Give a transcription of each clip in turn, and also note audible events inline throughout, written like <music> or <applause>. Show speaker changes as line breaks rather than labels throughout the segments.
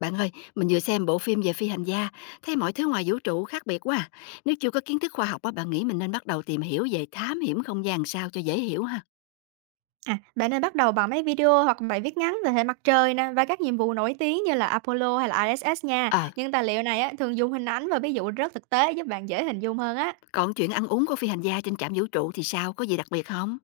Bạn ơi, mình vừa xem bộ phim về phi hành gia, thấy mọi thứ ngoài vũ trụ khác biệt quá. À. Nếu chưa có kiến thức khoa học á, bạn nghĩ mình nên bắt đầu tìm hiểu về thám hiểm không gian sao cho dễ hiểu ha?
À, bạn nên bắt đầu bằng mấy video hoặc bài viết ngắn về hệ mặt trời nè và các nhiệm vụ nổi tiếng như là Apollo hay là ISS nha.
Ờ,
Những tài liệu này á, thường dùng hình ảnh và ví dụ rất thực tế giúp bạn dễ hình dung hơn á.
còn chuyện ăn uống của phi hành gia trên trạm vũ trụ thì sao? Có gì đặc biệt không?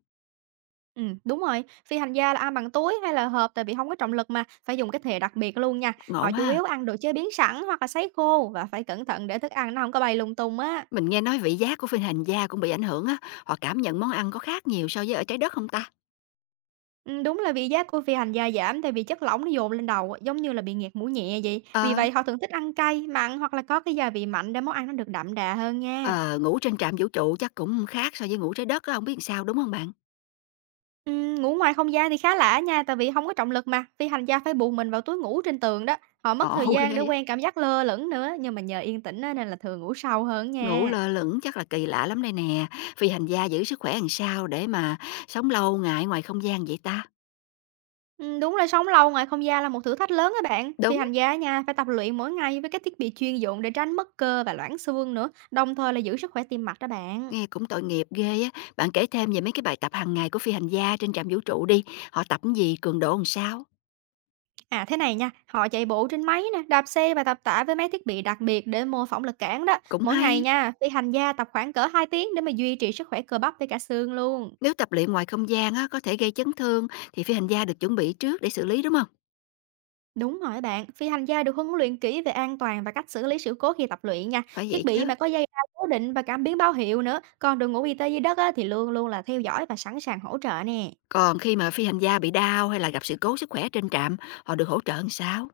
Ừ, đúng rồi, phi hành gia là ăn bằng túi hay là hộp tại vì không có trọng lực mà, phải dùng cái thìa đặc biệt luôn nha.
Ngộ
Họ chủ
ha.
yếu ăn đồ chế biến sẵn hoặc là sấy khô và phải cẩn thận để thức ăn nó không có bay lung tung á.
Mình nghe nói vị giác của phi hành gia cũng bị ảnh hưởng á, họ cảm nhận món ăn có khác nhiều so với ở trái đất không ta?
Ừ, đúng là vị giác của phi hành gia giảm tại vì chất lỏng nó dồn lên đầu giống như là bị nghẹt mũi nhẹ vậy. Vì
Ờ,
vậy họ thường thích ăn cay, mặn hoặc là có cái gia vị mạnh để món ăn nó được đậm đà hơn nha.
ờ, ngủ trên trạm vũ trụ chắc cũng khác so với ngủ trái đất á, không biết làm sao đúng không bạn?
Ngủ ngoài không gian thì khá lạ nha, tại vì hông có trọng lực mà, phi hành gia phải buộc mình vào túi ngủ trên tường đó, họ mất thời
Ngộ <laughs>
gian
ghê
để
á.
quen cảm giác lơ lửng nữa, nhưng mà nhờ yên tĩnh á nên là thường ngủ sâu hơn á
Ngủ
nha.
lơ lửng chắc là kỳ lạ lắm đây nè, phi hành gia giữ sức khỏe làm sao để mà sống lâu ngày ngoài không gian vậy ta?
Đúng là sống lâu ngoài không gian là một thử thách lớn á bạn, phi
Đúng,
hành gia á nha phải tập luyện mỗi ngày với các thiết bị chuyên dụng để tránh mất cơ và loãng xương nữa, đồng thời là giữ sức khỏe tim mạch đó bạn.
nghe cũng tội nghiệp ghê á. Bạn kể thêm về mấy cái bài tập hàng ngày của phi hành gia trên trạm vũ trụ đi, họ tập cái gì, cường độ làm sao?
À, thế này nha, họ chạy bộ trên máy nè, đạp xe và tập tạ với mấy thiết bị đặc biệt để mô phỏng lực cản đó.
Cũng
Mỗi ngày
hay.
nha, phi hành gia tập khoảng cỡ 2 tiếng để mà duy trì sức khỏe cơ bắp với cả xương luôn.
Nếu tập luyện ngoài không gian á có thể gây chấn thương thì phi hành gia được chuẩn bị trước để xử lý đúng không?
Đúng rồi bạn, phi hành gia được huấn luyện kỹ về an toàn và cách xử lý sự cố khi tập luyện nha.
Phải vậy
Thiết bị
chứ.
mà có dây đai cố định và cảm biến báo hiệu nữa. Còn đội ngũ y tế dưới đất á, thì luôn luôn là theo dõi và sẵn sàng hỗ trợ nè.
Còn khi mà phi hành gia bị đau hay là gặp sự cố sức khỏe trên trạm, họ được hỗ trợ làm sao?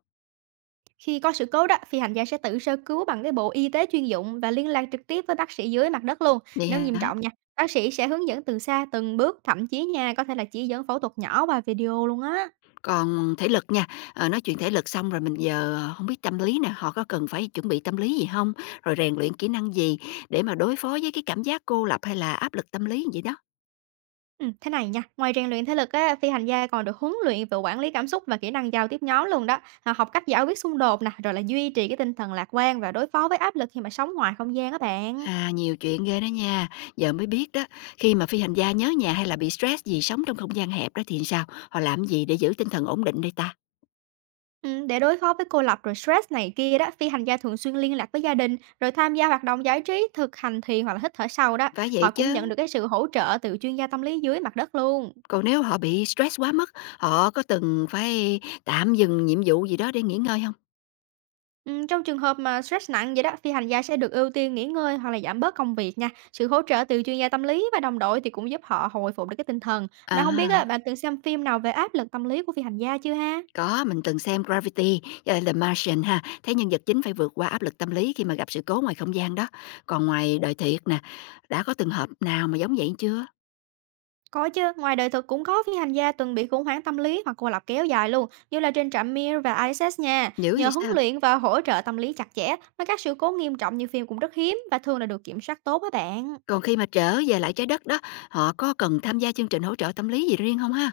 Khi có sự cố đó, phi hành gia sẽ tự sơ cứu bằng cái bộ y tế chuyên dụng và liên lạc trực tiếp với bác sĩ dưới mặt đất luôn.
Vậy
Nếu nghiêm
hả?
trọng nha, bác sĩ sẽ hướng dẫn từ xa từng bước, thậm chí nha có thể là chỉ dẫn phẫu thuật nhỏ qua video luôn á.
Còn thể lực nha, nói chuyện thể lực xong rồi mình giờ không biết tâm lý nè, họ có cần phải chuẩn bị tâm lý gì không? Rồi rèn luyện kỹ năng gì để mà đối phó với cái cảm giác cô lập hay là áp lực tâm lý vậy đó?
Thế này nha, ngoài rèn luyện thể lực á, phi hành gia còn được huấn luyện về quản lý cảm xúc và kỹ năng giao tiếp nhóm luôn đó. À, học cách giải quyết xung đột nè, rồi là duy trì cái tinh thần lạc quan và đối phó với áp lực khi mà sống ngoài không gian các bạn.
À, nhiều chuyện ghê đó nha, giờ mới biết đó. Khi mà phi hành gia nhớ nhà hay là bị stress gì sống trong không gian hẹp đó thì sao? Họ làm gì để giữ tinh thần ổn định đây ta?
Để đối phó với cô lập rồi stress này kia đó, phi hành gia thường xuyên liên lạc với gia đình, rồi tham gia hoạt động giải trí, thực hành thiền hoặc là hít thở sâu đó.
Phải vậy
Họ cũng nhận
chứ.
được cái sự hỗ trợ từ chuyên gia tâm lý dưới mặt đất luôn.
Còn nếu họ bị stress quá mức, họ có từng phải tạm dừng nhiệm vụ gì đó để nghỉ ngơi không?
Trong trường hợp mà stress nặng vậy đó, thì hành giả sẽ được ưu tiên nghỉ ngơi hoặc là giảm bớt công việc nha. Sự hỗ trợ từ chuyên gia tâm lý và đồng đội thì cũng giúp họ hồi phục được cái tinh thần. Mà không biết
À.
á, bạn từng xem phim nào về áp lực tâm lý của phi hành gia chưa ha?
Có, mình từng xem Gravity, The Martian ha, thấy nhân vật chính phải vượt qua áp lực tâm lý khi mà gặp sự cố ngoài không gian đó. Còn ngoài đời thiệt nè, đã có từng hợp nào mà giống vậy chưa?
Có chứ, ngoài đời thực cũng có phi hành gia từng bị khủng hoảng tâm lý hoặc cô lập kéo dài luôn, như là trên trạm Mir và ISS nha.
Dữ
Nhờ
vậy
huấn
sao?
luyện và hỗ trợ tâm lý chặt chẽ mà các sự cố nghiêm trọng như phim cũng rất hiếm và thường là được kiểm soát tốt á bạn.
Còn khi mà trở về lại trái đất đó, họ có cần tham gia chương trình hỗ trợ tâm lý gì riêng không ha?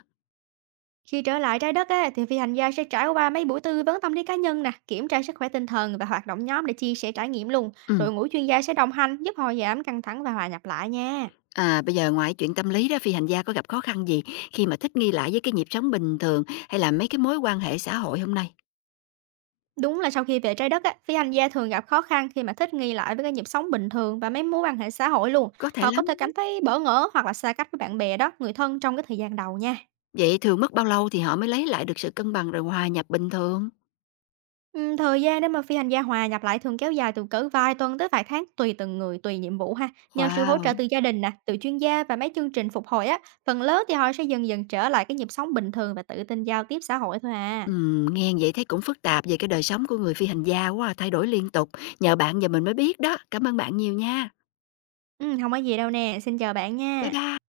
Khi trở lại trái đất á, thì phi hành gia sẽ trải qua mấy buổi tư vấn tâm lý cá nhân nè, kiểm tra sức khỏe tinh thần và hoạt động nhóm để chia sẻ trải nghiệm luôn.
Ừ.
Đội ngũ chuyên gia sẽ đồng hành giúp họ giảm căng thẳng và hòa nhập lại nha.
À, bây giờ ngoài chuyện tâm lý đó, phi hành gia có gặp khó khăn gì khi mà thích nghi lại với cái nhịp sống bình thường hay là mấy cái mối quan hệ xã hội hôm nay?
Đúng là sau khi về trái đất á, phi hành gia thường gặp khó khăn khi mà thích nghi lại với cái nhịp sống bình thường và mấy mối quan hệ xã hội luôn.
Có thể
Họ có thể
lắm.
cảm thấy bỡ ngỡ hoặc là xa cách với bạn bè đó, người thân trong cái thời gian đầu nha.
Vậy thường mất bao lâu thì họ mới lấy lại được sự cân bằng rồi hòa nhập bình thường?
Thời gian để mà phi hành gia hòa nhập lại thường kéo dài từ cỡ vài tuần tới vài tháng tùy từng người, tùy nhiệm vụ ha. Nhờ sự hỗ trợ
Wow!
từ gia đình nè, từ chuyên gia và mấy chương trình phục hồi á, phần lớn thì họ sẽ dần dần trở lại cái nhịp sống bình thường và tự tin giao tiếp xã hội thôi à.
Nghe vậy thấy cũng phức tạp về cái đời sống của người phi hành gia quá à, thay đổi liên tục. Nhờ bạn giờ mình mới biết đó. Cảm ơn bạn nhiều nha.
Hông có gì đâu nè, xin chào bạn
Bye
nha.
bye.